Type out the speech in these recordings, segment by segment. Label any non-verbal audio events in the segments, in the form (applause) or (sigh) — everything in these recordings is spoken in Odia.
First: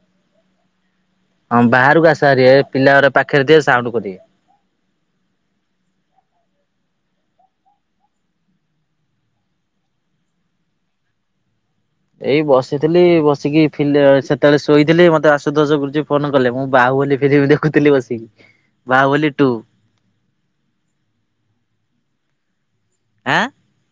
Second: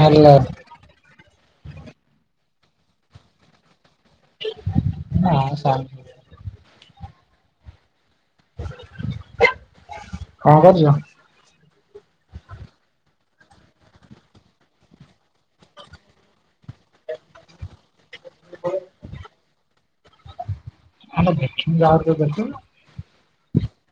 ହାଲୋ ହଁ ବାହାରକୁ ଆସଭାରି ପିଲାରା ପାଖରେ ଦି ସାଉଣ୍ଡ କରିବେ। ହଁ ସାଉଟୁ କଣ କରୁଛ? ଏଇ ବସିଥିଲି ବସିକି ଫିଲି ସେତେବେଳେ ଶୋଇଥିଲି ମତେ ଆସୁ ଦୋଷ ଗୁରୁଜୀ ଫୋନ କଲେ ମୁଁ ବାହାଘ ହିନ୍ଦୀ ଫିଲିମି ଦେଖୁଥିଲି ବସିକି ବାହୁବଲି ଟୁ ଆମେ ଦେଖିକି ବହାଘରିଚୁ ଦେଖିନୁ। ଆଁ।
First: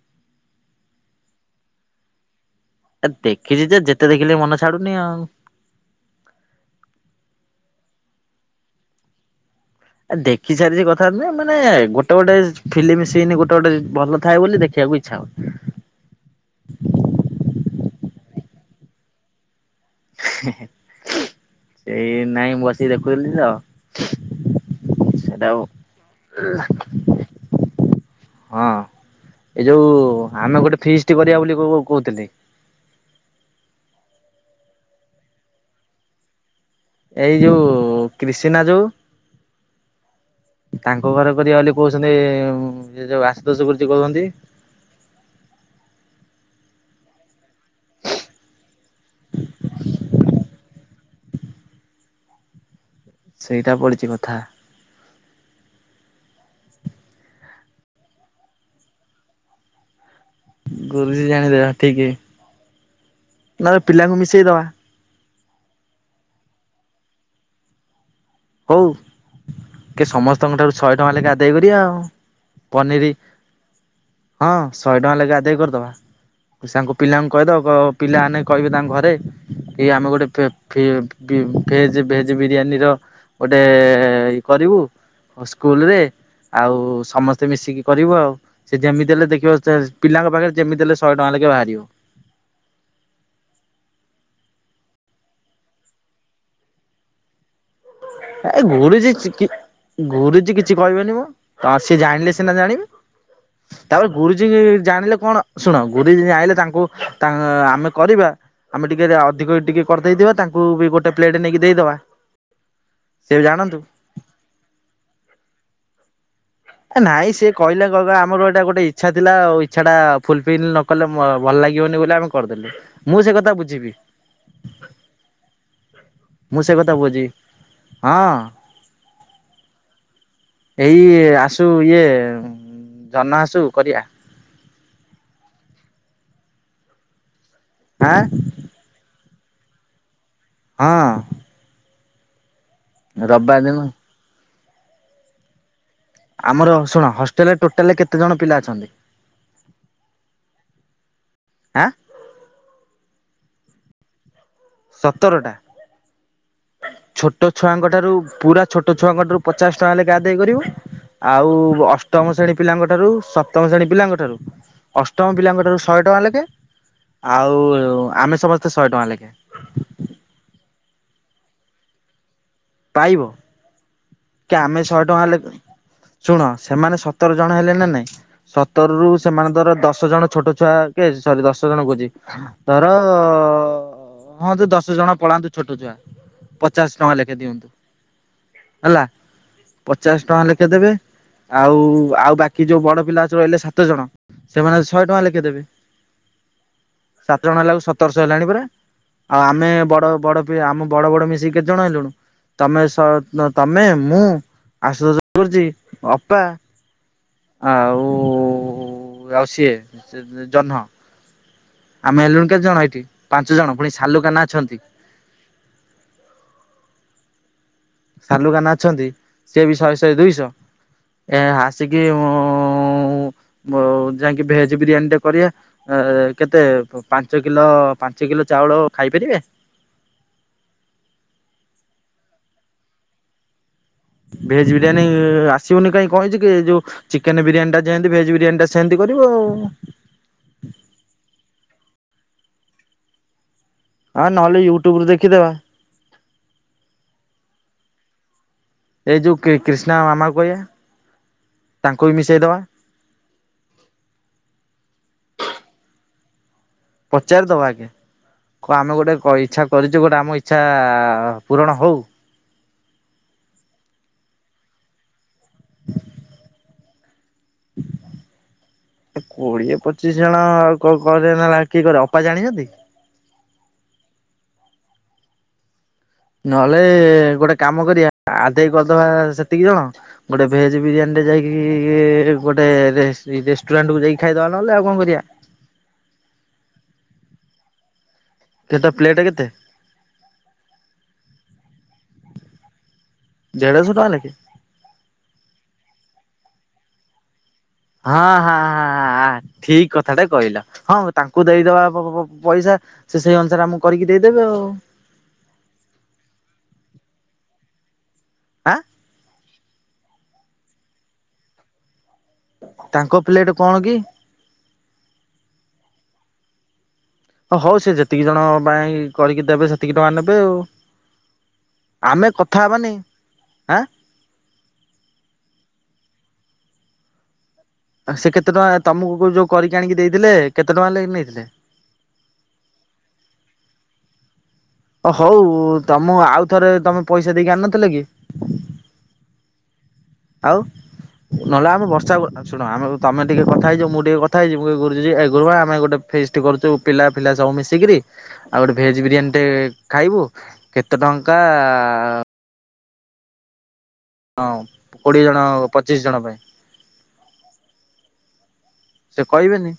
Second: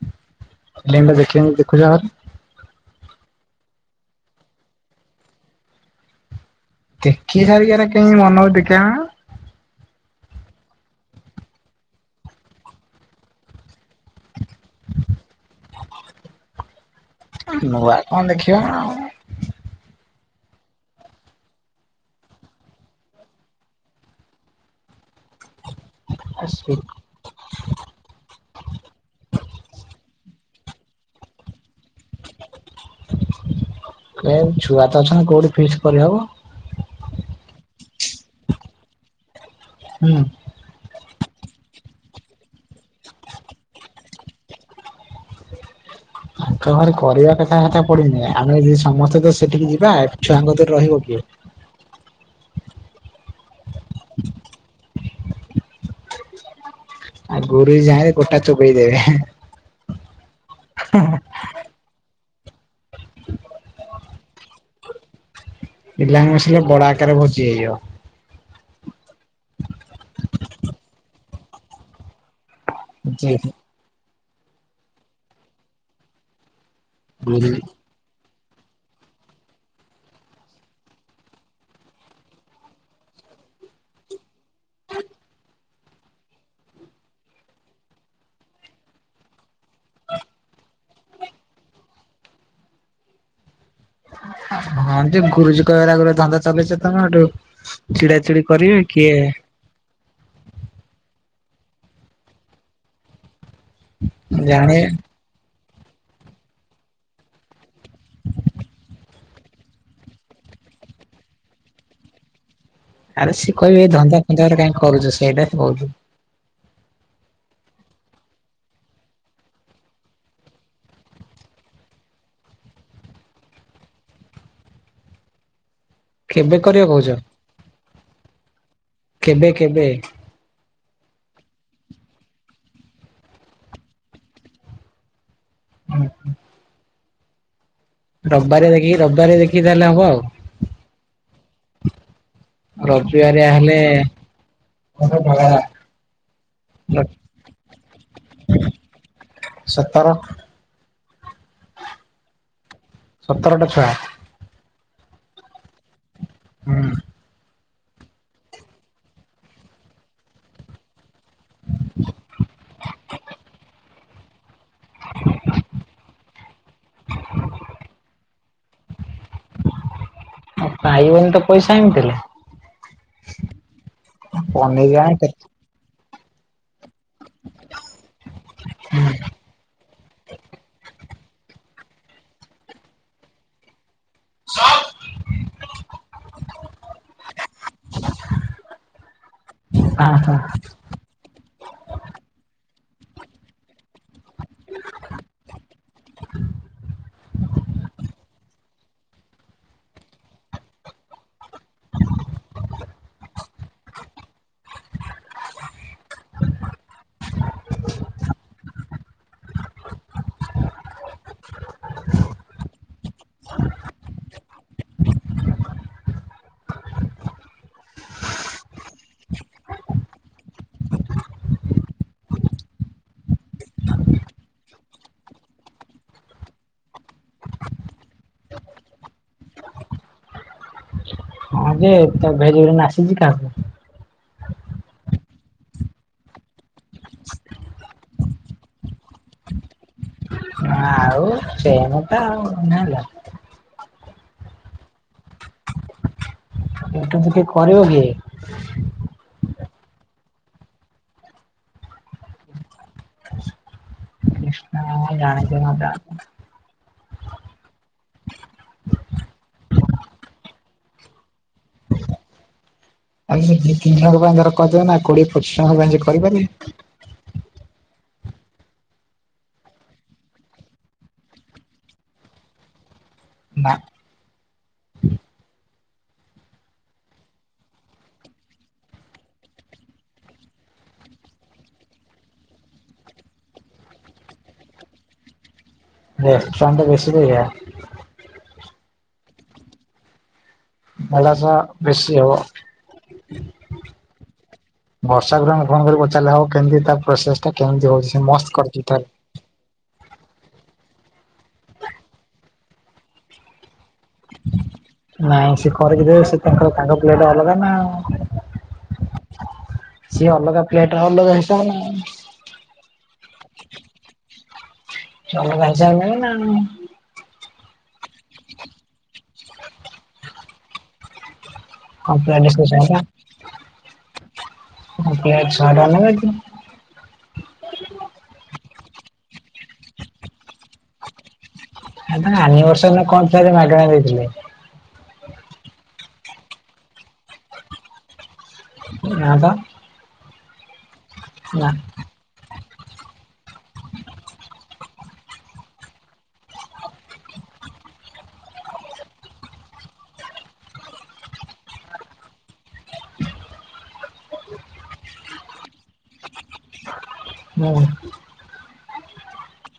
(inaudible) ଏ ଦେଖିଛି ଯେ ଯେତେ ଦେଖିଲି ମନ ଛାଡୁନି ଆଉ। ଦେଖି ସାରିକି ଏରା କେମିତି ମନ ହଉ ଦେଖା ଆ ଦେଖି ସାରିଛି କଥା ନୁହେଁ ମାନେ ଗୋଟେ ଗୋଟେ ଫିଲ୍ମ ସିନ୍ ଗୋଟେ ଗୋଟେ ଭଲ ଥାଏ ବୋଲି ଦେଖେ। କୁ ଇଚଛା ହଉଛି। ନୂଆ କଣ ଦେଖିବା ନା ଆଉ। ହେଁ ହେଁ ସେଇ ନାଇଁ ମୁଁ ବସିକି ଦେଖୁଥିଲି ତ ସେଇଟା ଆଉ। ହଁ ଏ ଯୋଉ ଆମେ ଗୋଟେ ଫିଷ୍ଟି କରିବା ବୋଲି କହୁଥିଲି। ଏ ଛୁଆ ତ ଅଛନ୍ତି କୋଉଠି ଫିକ୍ସ କରିହବ? ଏଇ ଯୋଉ କ୍ରିସିନା ଯୋଉ ହୁଁ ତାଙ୍କ ଘର କରିବା ବୋଲି କହୁଛନ୍ତି ଯେ ଯୋଉ ଆଶୁତୋଷ କରିଛି କହୁଛନ୍ତି। ତାଙ୍କ ଘରେ କରିବା କଥା କତା ପଡିିନି ଆମେ ଯଦି ସମସ୍ତେ ତ ସେଠିକି ଯିବା ଏଠି ଛୁଆଙ୍କ କତିରେ ରହିବ କିଏ? ସେଇଟା ପଡିଛି କଥା। ଆଉ ଗୁରୁଜୀ ଯାଇଲେ ଗୋଟା ଚୋବେଇ ଦେବେ। ଗୁରୁଜୀ ଜାଣିଲେ ହଁ ଠିକ। ନଲେ ପିଲାଙ୍କୁ ମିଶେଇ ଦବା। ପିଲାଙ୍କୁ ମିସେଇଲେ ବଡ ଆକାରରେ ଭୋଜି ହେଇଯିବ। ହଉ କି ସମସ୍ତଙ୍କ ଠାରୁ ଶହେ ଟଙ୍କା ଲେଖା ଆଦାୟ କରିବା ଆଉ। ହଁ ପନିର ଯେ ହଁ ଶହେ ଟଙ୍କା ଲେଖାଏ ଆଦେଇ କରିଦବା। ସାଙ୍କୁ ପିଲାଙ୍କୁ କହିଦବ କ ପିଲା ଆନେ କହିବେ ତାଙ୍କ ଘରେ କି ଆମେ ଗୋଟେ ଫେ-ଫି ଭେଜ ଭେଜ ବିରିୟାନୀର। ଗୋଟେ ଇ କରିବୁ ସ୍କୁଲରେ। ଆଉ ସମସ୍ତେ ମିଶିକି କରିବୁ ଆଉ ସେ ଯେମିତି ହେଲେ ଦେଖିବ ଚା ପିଲାଙ୍କ ପାଖରେ ଯେମିତି ହେଲେ ଶହେ ଟଙ୍କା ଲାଖ୍ ବାହାରିବ। ହଁ ଯେ ଗୁରୁଜୀ କହିବେଏରା ଗୁରେ ଧନ୍ଦା ଚାଲେଇଛ ତମେ ଏଠୁ ଏ ଘୁରୁଛି ଚିକି ଘୁରୁଛି କିଛି କହିବେନି ମ। ହଁ ସିଏ ଜାଣିଲେ ସିନା ଜାଣିବେ ତାପରେ ଗୁରୁଜୀ ଜାଣି ଜାଣିଲେ କଣ ଶୁଣ ଗୁରୁଜୀ ଯାନିଲେ ତାଙ୍କୁ ତା ଆମେ କରିବା। ଆମେ ଟିକେ ଅଧିକ ଟିକେ କରି ଦେଇଥିବା ତାଙ୍କୁ ବି ଗୋଟେ ପ୍ଲେଟ୍ ନେଇକି ଦେଇଦେବା। ଆରେ ସିଏ କହିବେ ଏଇ ଧନ୍ଦା ଫନ୍ଦାରେ କାଇଁ କରୁଛ ସେଇଟା ହିଁ ବହୁତ। ନାଇଁ ସିଏ କହିଲେ କହିବା ଆମର ଏଇଟା ଗୋଟେ ଇଚ୍ଛା ଥିଲା ଆଉ ଇଚ୍ଛା ଟା ଫୁଲ୍ ଫିଲ୍ ନ କଲେ ମ ଭଲ ଲାଗିବନି ବୋଲି ଆମେ କରିଦେଲୁ ମୁଁ ସେ କଥା ବୁଝିବି। ମୁଁ କେବେ ସେ କରିବା କଥା କହୁଛ? ବୁଝିବି ହଁ। କେବେ କେବେ? ଏଇ ଆସୁ ଇଏ ଜହ୍ନ ଆସୁ କରିଆ। ଆଁ ରବିବାର ଦେଖିକି ରବିବାର ଦେଖିକି ତାହେଲେ ହବ ଆଉ। ହଁ। ରବିବାରିଆ ରବିବାର ହେଲେ। ଦିନ ଆମର ଶୁଣ ହଷ୍ଟେଲରେ ଟୋଟାଲ କେତେ ଜଣ ପିଲା ଅଛନ୍ତି? ସତର। ଆଁ। ସତରଟା ଛୁଆ। ସତରଟା ହୁଁ ଛୋଟ। ଛୁଆଙ୍କ ଠାରୁ ପୁରା ଛୋଟ ଛୁଆଙ୍କ ଠାରୁ ପଚାଶ ଟଙ୍କା ଲେଖାଏ ଆଦେଏ କରିବୁ। ଆଉ ଅଷ୍ଟମ ଶ୍ରେଣୀ ପିଲାଙ୍କ ଠାରୁ ସପ୍ତମ ଶ୍ରେଣୀ ପିଲାଙ୍କ ଠାରୁ ଅଷ୍ଟମ ପିଲାଙ୍କ ଠାରୁ ଶହେ ଟଙ୍କା ଲେଖେ ଆଉ ଆମେ ସମସ୍ତେ ଶହେ ଟଙ୍କା ଲେଖେ। ପାଇାବନି ତ ପଇସା ଏମିତି ହେଲେ। ପାଇବ। କି ଆମେ ପନିର ଶହେ ଆଣେ ଟଙ୍କା ହେଲେ କେତେ ଶୁଣ ସେମାନେ ସତର ଜଣ ହେଲେ ନା ନାଇଁ ସତରରୁୁ ସେମାନେ ଧର ଦଶ ଜଣ ଛୋଟ ଛୁଆ। ସରି ଦଶ ଜଣ କହୁଛି ଧର ଆଁ ହୁଅନ୍ତୁ ଦଶ ଜଣ ପଳାନ୍ତୁ ଛୋଟ ଛୁଆ ପଚାଶ ଟଙ୍କା ଲେଖା ଦିଅନ୍ତୁ। ହେଲା ହଁ ପଚାଶ ହଁ ଟଙ୍କା ଲେଖାଦେବେ ଆଉ ଆଉ ବାକି କି ଯୋଉ ବଡ ପିଲା ରହିଲେ ସାତ ଜଣ ସେମାନେ ଶହେ ଟଙ୍କା ଲେଖିଦେବେ। ସାତ ଜଣ ହେଲା ବେ ସତରଶହ ହେଲାଣି ପୁରା ଆଉ ଆମେ ବଡ ବଡ ଆମ ବଡ ବଡ ମିଶିକି କେତେ ଜଣ ହେଲୁଣି ତମେ ତମେ ମୁଁ ଆସିଷ ଗୁରୁମା ଅପା ଆଉ ଆଉ ସିଏ ଜହ୍ନ ଆମେ ହେଲୁଣି କେତେ ଜଣ ଏଇଠି ପାଞ୍ଚ ଜଣ ପୁଣି ସାଲୁ କାହ୍ନା ଅଛନ୍ତି। ସାଲୁ କାହ୍ନା ଅଛନ୍ତି ସିଏ ବି ଶହେ ଶହେ ଦୁଇଶହ ଏ ଆସିକି ମୁ ଯାଇିକି ଭେଜ ବିରିୟାନୀ ଟେ କରିବା କେତେ ପାଞ୍ଚ କିଲୋ କିଲୋ ଚାଉଳ ଖାଇପାରିବେ? ହଁ ଯେ ତା ଭେରିରି ନାସିଛି କାହାକୁ ଭେଜ ବିରିୟାନୀ ଆସିବନି କାହିଁକି କଣ ହେଇଛି କି, ଯୋଉ ଚିକେନ ବିରିୟାନୀ ଟା ଯେମିତି ଭେଜ ବିରିୟାନୀ ଟା ସେମିତି କରିବ। ହଁ। ହ ଆଉ ସେନ ତ ଆଉ ଜାଣିଲା। ହଁ ନହେଲେ ୟୁଟ୍ୟୁବରେ ଦେଖିଦବା। ଏଟା ତ କିଏ କରିବ କିଏ? ଏଇ ଯୋଉ କ୍ରିଷ୍ଣା ମାମା କହିବା ତାଙ୍କୁ ବି ମିଶେଇଦବା। କୃଷ୍ଣ ଜାଣିଛ ନ? ଚାରି ଦେବା ଆଜ୍ଞା। କ ଆମେ ଗୋଟେ ଇଛା କରିଛୁ, ଗୋଟେ ଆମ ଇଚ୍ଛା ପୂରଣ ହଉ। ଆଉ ଦି ତିନି ଜଣ ପାଇଁ ଧର କରିଦେବା ନା କୋଡିଏ ପଚିଶ ଜଣ ପାଇଁ ସେ କରିପାରିବେ। (inaudible) କୋଡିଏ ପଚିଶ ଜଣ ଆଉ କଣ କରିଏନି ଆଉ କିଏ କରିଅ ଅପା ଜାଣିଛନ୍ତି? (inaudible) ନହେଲେ ଗୋଟେ କାମ କରିବା ଆଦାୟ କରିଦବା ସେତିକି ଜଣ ଗୋଟେ ଭେଜ ବିରିୟାନୀ। ଯାଇକି ଗୋଟେ ରେଷ୍ଟୁରାଣ୍ଟ କୁ ଯାଇକି ଖାଇଦବା ନହଲେ ଆଉ କଣ କରିବା? ରେଷ୍ଟୁରାଣ୍ଟ ରେ ବେଶୀ ପଇସା। କେତେ ପ୍ଲେଟ୍ କେତେ? ପାଲାସା ବେଶୀ ହବ। ଦେଢ଼ଶହ ଟଙ୍କା ଲେଖେ ବର୍ଷା ଘରେ ଆମେ ଫନ କରିକି ପଚାରିଲେ ହବ କେମତି ତା ପ୍ରୋସେସ ଟା କେମିତି ହଉଛି ସେ ହଁ ମସ୍ତ ହଁ କରିଛି ତାର। ହଁ ଠିକ କଥା। କଥାଟେ କହିଲା ହଁ ତାଙ୍କୁ ଦେଇଦବା, ପଇସା ସେ ସେଇ ଅନୁସାରେ ଆମକୁ କରିକି ଦେଇଦେବ ଆଉ। ନାଇଁ ସେ କରିକି ଦେବେ ସେ ତାଙ୍କର ତାଙ୍କ ପ୍ଲେଟ ଅଲଗା ନା। ଆଁ? ସିଏ ଅଲଗା ପ୍ଲେଟ ଅଲଗା ହିସାବ ନା ଆଉ। ତାଙ୍କ ପ୍ଲେଟ୍ କଣ କି? ଚାଲ ଭାଇ ସାଙ୍ଗରେ ନ ଆଉ। ହଁ ହଉ ସେ ଯେତିକି ଜଣ ପାଇଁ କରିକି ଦେବେ ସେ ସେତିକି ଟଙ୍କା ନେବେ ଆଉ। କଣ ଆମେ ପ୍ଲେଟ କଥା ଶହେ ହେବାନି ଟଙ୍କା ଆଁ। ମୋତେ ଆଉ (unintelligible) ସେ କେତେ ଟଙ୍କା ତମକୁ ଯୋଉ କରିକି ଆଣିକି ଦେଇଥିଲେ କେତେ ଟଙ୍କା ଲେଖେ ନେଇଥିଲେ? ଆ ତାଙ୍କ ଆନିବର୍ଶରି କଣ ଖାଇବା ମାଗଣା ଦେଇଥିଲେ? ଓ ହଉ ତମ ଆଉ ଥରେ ତମେ ପଇସା ଦେଇକି ଆଣିନଥିଲେ କି? ନା ଵା। ଆଉ। ନହେଲେ ଆମେ ବର୍ଷା ଶୁଣୁ ଆ ତମେ ଟିକେ କଥା ହେଇଜିବ ମୁଁ ଟିକେ କଥା ହେଇଯିବି ଗୁରୁଜି ଏ ଗୁରୁମା ଆମେ ଗୋଟେ ଫେଷ୍ଟ କରୁଛୁ ପିଲା ପିଲା ସବୁ ମିଶିକିରି ଆଉ ଗୋଟେ ଭେଜ ବିରିୟାନୀ ଟେ ଖାଇବୁ କେତେ ଟଙ୍କା? ଟଙ୍କା ହଁ କୋଡିଏ ଜଣ ପଚିଶି ଜଣ ପାଇଁ। ହୁଁ ସେ କହିବେନି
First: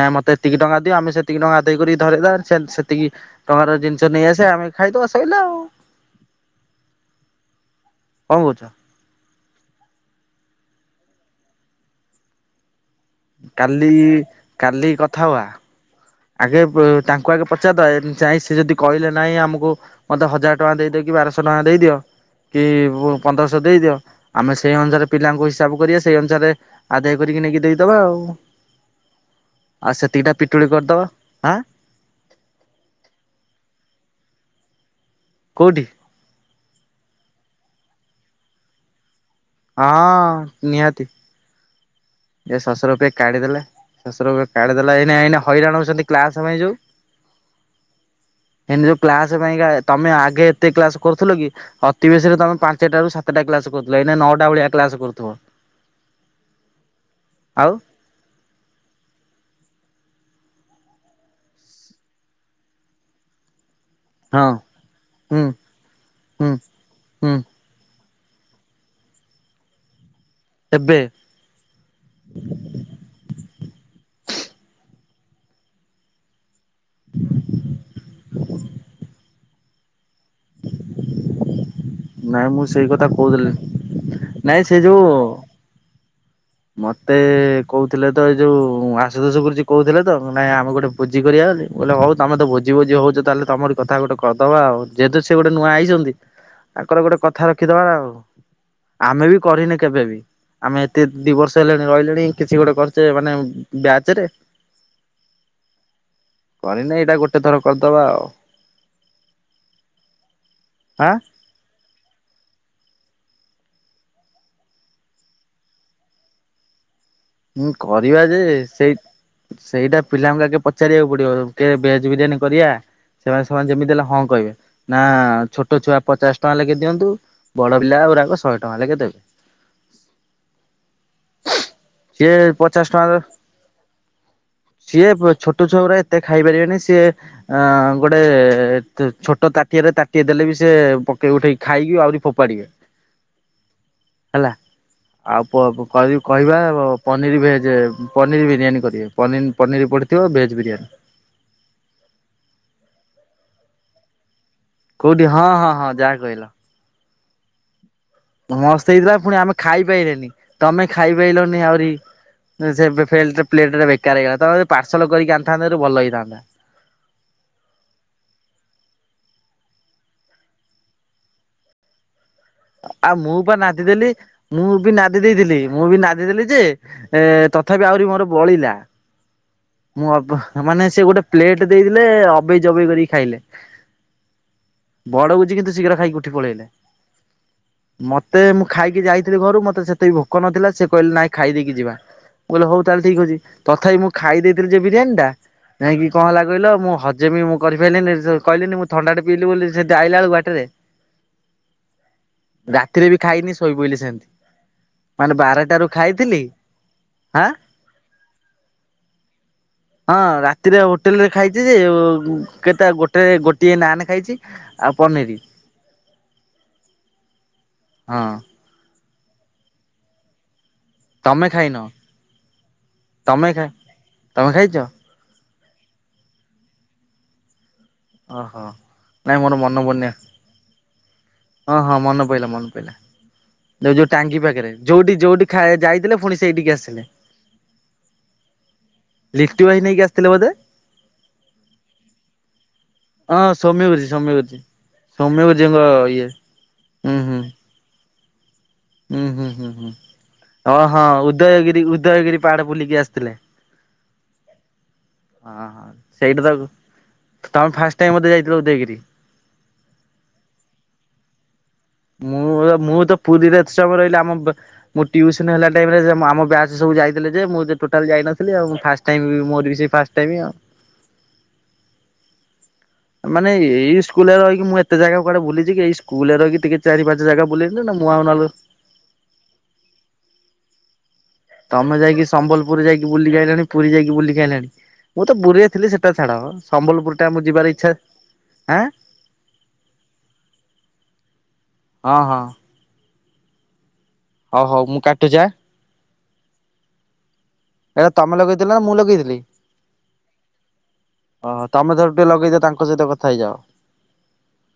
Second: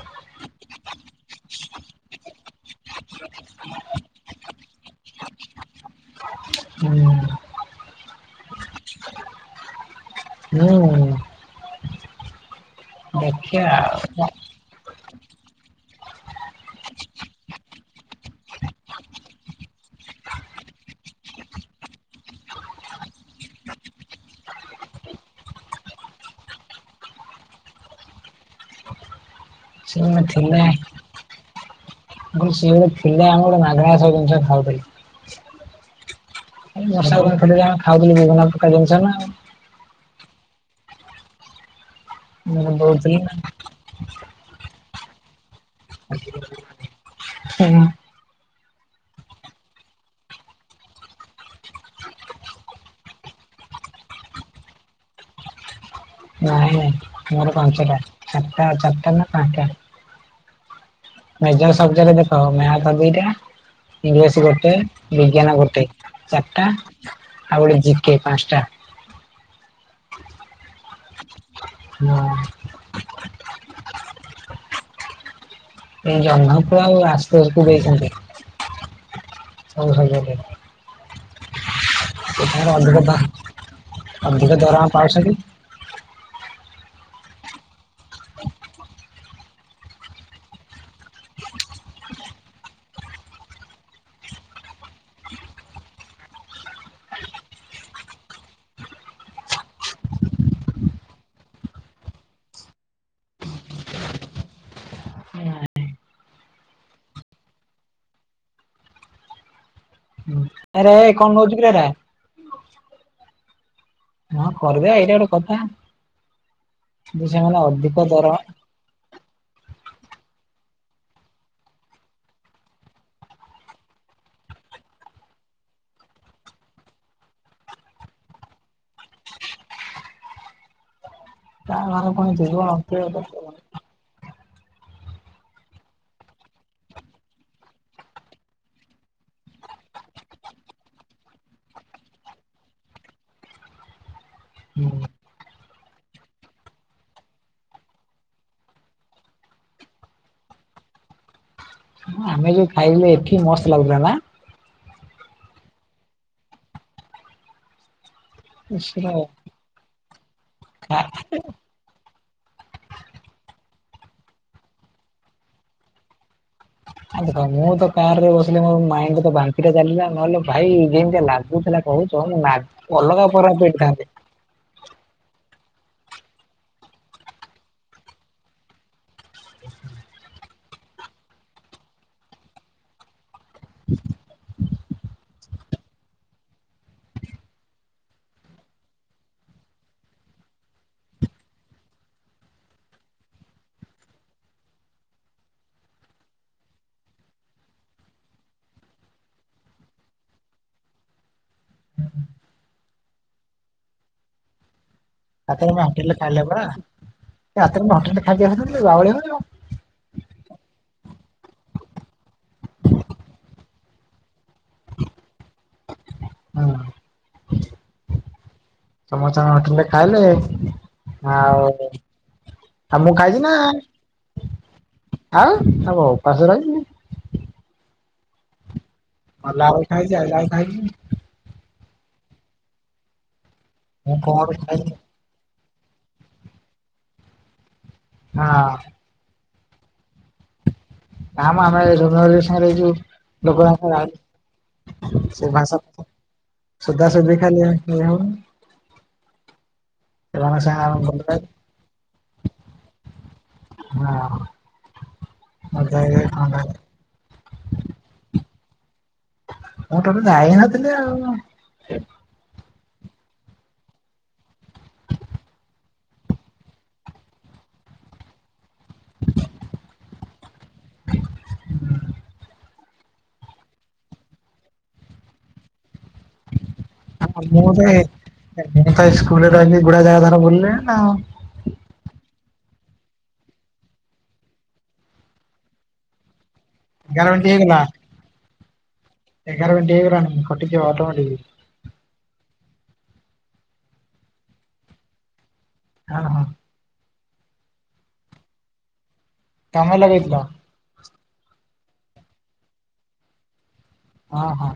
ନାଇଁ ମତେ ଏତିକି ଟଙ୍କା ଦିଅ ଆମେ ସେତିକି ଟଙ୍କା ଦେଇକରି ଧରିଦବା ସେତିକି ଟଙ୍କାର ଜିନିଷ ନେଇ ଆସିବା ଆମେ ଖାଇଦବା ଶଇଲା ଆଉ। ହୁଁ। କଣ କରୁଚ? ହୁଁ ଦେଖିଆ କାଲି ଆଉ। କାଲି କଥା ହବା। ଆଗେ ତାଙ୍କୁ ଆଗେ ପଚରିଦବା ସେ ଯଦି କହିଲେ ନାହିଁ ଆମକୁ ମତେ ହଜାର ଟଙ୍କା ଦେଇଦେଇକି ବାରଶହ ଟଙ୍କା ଦେଇଦିଅ। କି ପନ୍ଦରଶହ ଦେଇଦିଅ ଆମେ ସେଇ ଅନୁସାରେ ପିଲାଙ୍କୁ ହିସାବ କରିବା ସେଇ ଅନୁସାରେ ଆଦାୟ କରିକି ନେଇକି ଦେଇଦବା ଆଉ ସେ ଜଣେ ସେତିକି ଟା ଥିଲେ ପୁଟୁଳି କରିଦବା ଆ। ସିଏ ଗୋଟେ ଥିଲା ଆମେ ଗୋଟେ ମାଗଣା ସବୁ ଜିନିଷ ଖାଉଥିଲା। କଉଠି? ବର୍ଷା ଦିନ ଆମେ ଖାଉଥିଲୁ ବିଭିନ୍ନ ପ୍ରକାର ଜିନିଷ ନା ଆଉ ହଁ ନିହାତି। ଏ ମୁଁ ଶସୁର ପିଏ ଦଉଥିଲି ନା। କାଢିଦେଲା। ଶଶୁର କାଢି ଦେଲା ଏଇ ଏଇ ହଇରାଣ ହଉଛନ୍ତି କ୍ଲାସ ପାଇଁ ଯୋଉ। ହୁଁ। ଏନେ ଯୋଉ କ୍ଲାସ ପାଇଁକା ତମେ ଆଗେ ଏତେ କ୍ଲାସ କରୁଥିଲ କି ।ଅତିିବେଶୀରେ ତମେ ପାଞ୍ଚଟାରୁ ସାତ ସତଟା କ୍ଲାସ କରୁଥିଲା ଏଇନା ନଅଟା ଭଳିଆ କ୍ଲାସ କରୁଥିବ। ନାଇଁ ନାଇଁ। ମୋର ଆଉ ପାଞ୍ଚଟା ଚାରିଟା ଚାରିଟା ନା ପାଞ୍ଚଟା? ସବ ଜା ଦେଖ ମ୍ୟାଥ ଦିଇଟା ଇଂଲିଶ ହଁ ଗୋଟେ ହୁଁ ବିଜ୍ଞାନ ଗୋଟେ ହୁଁ ଚାରିଟା ହୁଁ ଆଉ ଗୋଟେ ପାଞ୍ଚଟା। ଏବେ (inaudible) ହଁ। ଜହନ ପୁର ଆଉ ଆସ୍ତକୁ ଦେଇଛନ୍ତି। ସବୁ (unintelligible) (inaudible) ସେ ନାଇଁ ମୁଁ ତାଙ୍କର ସେଇ ଅଧିକ କଥା ଦ କହୁଥିଲି ଅଧିକ ନାଇଁ ସେ ଦରମା ଯୋଉ ପାଉଛନ୍ତି। ମତେ କହୁଥିଲେ ତ ଏଇ ଯୋଉ ଆଶୁ ଦୋଷ ଗୁରୁଜୀ କହୁଥିଲେ ତ ନାଇଁ ଆମେ ଗୋଟେ ଭୋଜି କରିବା। କହିଲେ ହଉ ତମେ ତ ଭୋଜି ଭୋଜି ହଉଛ ତାହେଲେ ତମରି କଥା ଗୋଟେ କହିଦବା ଆଉ ଯେହେତୁ ସେ ଗୋଟେ ନୂଆ ଆଇଛନ୍ତି ତାଙ୍କର ଗୋଟେ କଥା ରଖିଦବା ଆଉ ଆମେ ବି କରିନେ କେବେବି ଆମେ ଏତେ ଦି ବର୍ଷ ହେଲେଣି ରହିଲେଣି କିଛି ଗୋଟେ କରିଛେ ମାନେ ବ୍ୟାଚରେ? କରିନି ଏଇଟା ଗୋଟେ ଥର କରିଦବା ଆଉ। ଆରେ ଏ ଆଁ କଣ କରୁଛୁ କିରେ ଏରା? ହଁ କରିଦେ ଏଇଟା ଗୋଟେ କଥା। ଯେ ସେମାନେ ହୁଁ ଅଧିକ କରିବା ଦର ଯେ ସେଇ ସେଇଟା ପିଲାଙ୍କୁ ଆଗେ ପଚାରିବାକୁ ପଡିବ କି ଭେଜ ବିରିୟାନୀ କରିବା ସେମାନେ ସେମାନେ ଯେମିତି ହେଲେ ହଁ କହିବେ। ନା ଛୋଟ ଛୁଆ ପଚାଶ ଟଙ୍କା ଲାଖେ ଦିଅନ୍ତୁ ବଡ ପିଲା ଶହେ ଟଙ୍କା ଲେଖେଦେବେ। କହା ଘରେ ପୁଣି ଥିବ ନା ପଚାଶ ଟଙ୍କାର ଥିବ? ସିଏ ଛୋଟ ଛୁଆ ପୁରା ଏତେ ଖାଇ ପାରିବେନି ସିଏ ଅ ଗୋଟେ ଛୋଟ ତାଟିଆରେ ତାଟିଏ ଦେଲେ ବି ସେ ପକେଇ ଉଠେଇକି ଖାଇକି ଆହୁରି ଫୋପାଡିବେ। ହେଲା ଆଉ କହିବା ପନିର ଭେଜ୍ ପନିର ବିରିୟାନୀ କରିବେନି ପନିର ପଡ଼ିଥିବ ଭେଜ୍ ବିରିୟାନୀ। (inaudible) ଆମେ ଯୋଉ ଖାଇଲେ ଏଠି ମସ୍ତ ଲାଗୁଥିଲା ନା? କୋଉଠି ହଁ ହଁ ହଁ ଯାହା କହିଲ। ମସ୍ତ ହେଇଥିଲା ପୁଣି ସେଟା ଆମେ ଖାଇପାଇଲେନି ତମେ ଖାଇପାଇଲନି ଆହୁରି। ପ୍ଲେଟ ଟା ବେକାର ହେଇଗଲା ତେ ଯ ପାର୍ସଲ କରିକି ଆଣିଥାନ୍ତତ ଭଲ ହେଇଥାନ୍ତା। ଆ ଦେଖ ମୁଁ ତ କାର ରେ ବସିଲି ମୋର ମାଇଣ୍ଡ ତ ବାନ୍ତି ଟା ଚାଲିଲା। ନହେଲେ ଭାଇ ଇ ଯେମତି ଲାଗୁଥିଲା କହୁଚ୍ଛୁ। ଆଉ ମୁଁ ବା ନାଦିଦେଲି, ମୁଁ ବି ନାଦି ଦେଇଥିଲି। ମୁଁ ବି ନାଦି ଦେଲି ଯେ ଏ ତଥାପି ଆହୁରି ମୋର ବଳିଲା। ମୁଁ ଅଳ୍ପ ମାନେ, ସେ ଗୋଟେ ପ୍ଲେଟ ଦେଇଦେଲେ ଅବେଇ ଜବେଇ କରିକି ଖାଇଲେ। ବଡ ଭୋଜି କିନ୍ତୁ ଶୀଘ୍ର ଖାଇକି ଉଠି ପଳେଇଲେ। ମତେ ମୁଁ ଖାଇକି ଯାଇଥିଲି ଘରୁ ମତେ ସେତେ ବି ଭୋକ ନଥିଲା, ସେ କହିଲେ ନାଇଁ ଖାଇ ଦେଇକି ଯିବା। ମୁଁ କହିଲ ହଉ ତାହଲେ ଠିକ ଅଛି ତଥାପି ମୁଁ ଖାଇ ଦେଇଥିଲି ଯେ ବିରିୟାନୀ ଟା ନାଇଁକି କଣ ହେଲା କହିଲ, ମୁଁ ହଜମି ମୁଁ କରିପାଇଲିିନି ସେ କହିଲିନି ମୁଁ ଥଣ୍ଡାଟେ ପିଇଲିି ବୋଲି ସେଠି ଆଇଲା ବେଳକୁ ବାଟରେ। ରାତିରେ ବି ଖାଇନି ଶୋଇପଡ଼ିଲି ସେମିତି। ମାନେ ରାତି ରେ ଆମେ ବାରଟାରୁ ହୋଟେଲରେ ଖାଇଥିଲି ଖାଇଲେ ପରା, ହାଁ ରାତିରେ ଆମେ ହୋଟେଲରେ ଖାଇକି ଆସିନଥିଲେ, ବାଉଳେଇ ହଉଚୁ? ହଁ ରାତିରେ ହୋଟେଲ ରେ ଖାଇଛି ଯେ, କେତେ ଗୋଟେ ଗୋଟିଏ ନାନ୍ ଖାଇଛି ଆ ପନିରି। ହଁ। ହଁ। ସମସ୍ତେ ଆମେ ହୋଟେଲରେ ଖାଇଲେ। ତମେ ଖାଇନ ଆଉ, ଆଉ ମୁଁ ଖାଇଛି ତମେ ନା। ଖା ତମେ ଖାଇଛ ଆଉ ଆଉ କଣ୍ ଉପାଶ ରହିବି? ଓ ହ। ଗଲା ବେଳକୁ ଖାଇଛି ଆଇଲା ବେଳକୁ ଖାଇଛି। ହଁ ହଁ ମନେ ପଇଲା ମନେ ପଇଲା ଯୋଉ ଯୋଉ ମୁଁ ଟାଙ୍ଗୀ କଣ ପାଖରେ ଖାଇଲି ଯୋଉଠି ଯୋଉଠି ଖାଇବାକୁ ଯାଇଥିଲେ ପୁଣି ସେଇଠିକି ଆସିଲେ। ହଁ। ଲିଫ୍ଟି ଭାଇ ନେଇକି ଆସିଥିଲେ ବୋଧେ? କାମ ଆମେ ଜ ସାଙ୍ଗରେ ଯୋଉ ହଁ ଲୋକ ସୌମ୍ୟ ଗୁରୁଜୀ ସୌମ୍ୟ ଗୁରୁଜୀ। ଭାଷା ସୌମ୍ୟ ସେ ଗୁରୁଜୀଙ୍କ ଭାଷା ଇଏ ସୋଦା ହୁଁ ହୁଁ ସୋଦୀ ଖାଲି ହେଲେ ଆଉ । ହୁଁ ହୁଁ ହୁଁ ହୁ। ସେମାନଙ୍କ ସାଙ୍ଗେ ହଁ ଆମେ ହଁ ଭଲ ପାଇଲୁ ଉଦୟଗିରି ଉଦୟଗିରି ପାହାଡ ବୁଲିକି ଆସିଥିଲେ। ହଁ ହଁ। ହଁ ସେଇଟା ତ (inaudible) ତମେ ଫାଷ୍ଟ ଟାଇମ ବୋଧେ ଯାଇଥିଲ ଉଦୟଗିରି? ମୁଁ ଟୋଟାଲ ଯାଇ ହି ନଥିଲି ଆଉ। ମୁଁ ମୁଁ ତ ପୁରୀରେ ଏତେ ସମୟ ରହିଲି, ଆମ ମୁଁ ଟିୟସନ ହେଲା ଟାଇମ ରେ ଆମ ବ୍ୟାଚ ସବୁ ଯାଇଥିଲେ ଯେ ମୁଁ ଟୋଟାଲ ଯାଇନଥିଲି ଆଉ ଫାଷ୍ଟ ଟାଇମ, ମୋର ବି ସେଇ ଫାଷ୍ଟ ଟାଇମ ଆଉ। ମାନେ ଏଇ ସ୍କୁଲରେ ରହିକି ମୁଁ ଏତେ ଜାଗା କୁଆଡେ ବୁଲିଛି କି, ଏଇ ସ୍କୁଲରେ ରହିକି ଟିକେ ଚାରି ପାଞ୍ଚ ଜାଗା ମୁଁ ବୁଲିଲି ତ ନା ଏ ଆଉ ନହେଲେ ମୁଁ ତ ଏଇ ସ୍କୁଲରେ ରହି ଗୁଡାଏ ଜାଗା ଧର ବୁଲିଲିଣୀ ନାଉ। ତମେ ଯାଇକି ସମ୍ବଲପୁର ଯାଇକି ବୁଲିିକି ଆଇଲାଣୀ, ପୁରୀ ଯାଇକି ବୁଲିକି ଆଇଲିଣି, ମୁଁ ତ ପୁରୀରେ ଥିଲି ସେଟା ଛାଡ। ସମ୍ବଲପୁର ଏଗାର ଟା ମୁଁ ମିନିଟ୍ ଯିବାର ହେଇଗଲା ଇଚ୍ଛା ଆଁ ଏଗାର ମିନିଟ୍ ହେଇଗଲାଣି କଟିଯିବ ଅଟୋମେଟିକ୍। ହଁ ହଁ ହଉ ହଉ ମୁଁ କାଟୁଚି ଆ? ହଁ ହଁ। ଏଇଟା ତମେ ଲଗେଇଥିଲ ନା ମୁଁ ଲଗେଇଥିଲି? ତମେ ଲଗେଇଥିଲ। ଓହୋ ତମେ ଥରେ ଟିକେ ଲଗେଇଦିଅ ତାଙ୍କ ସହିତ କଥା ହେଇଯାଅ। ହଁ ହଁ।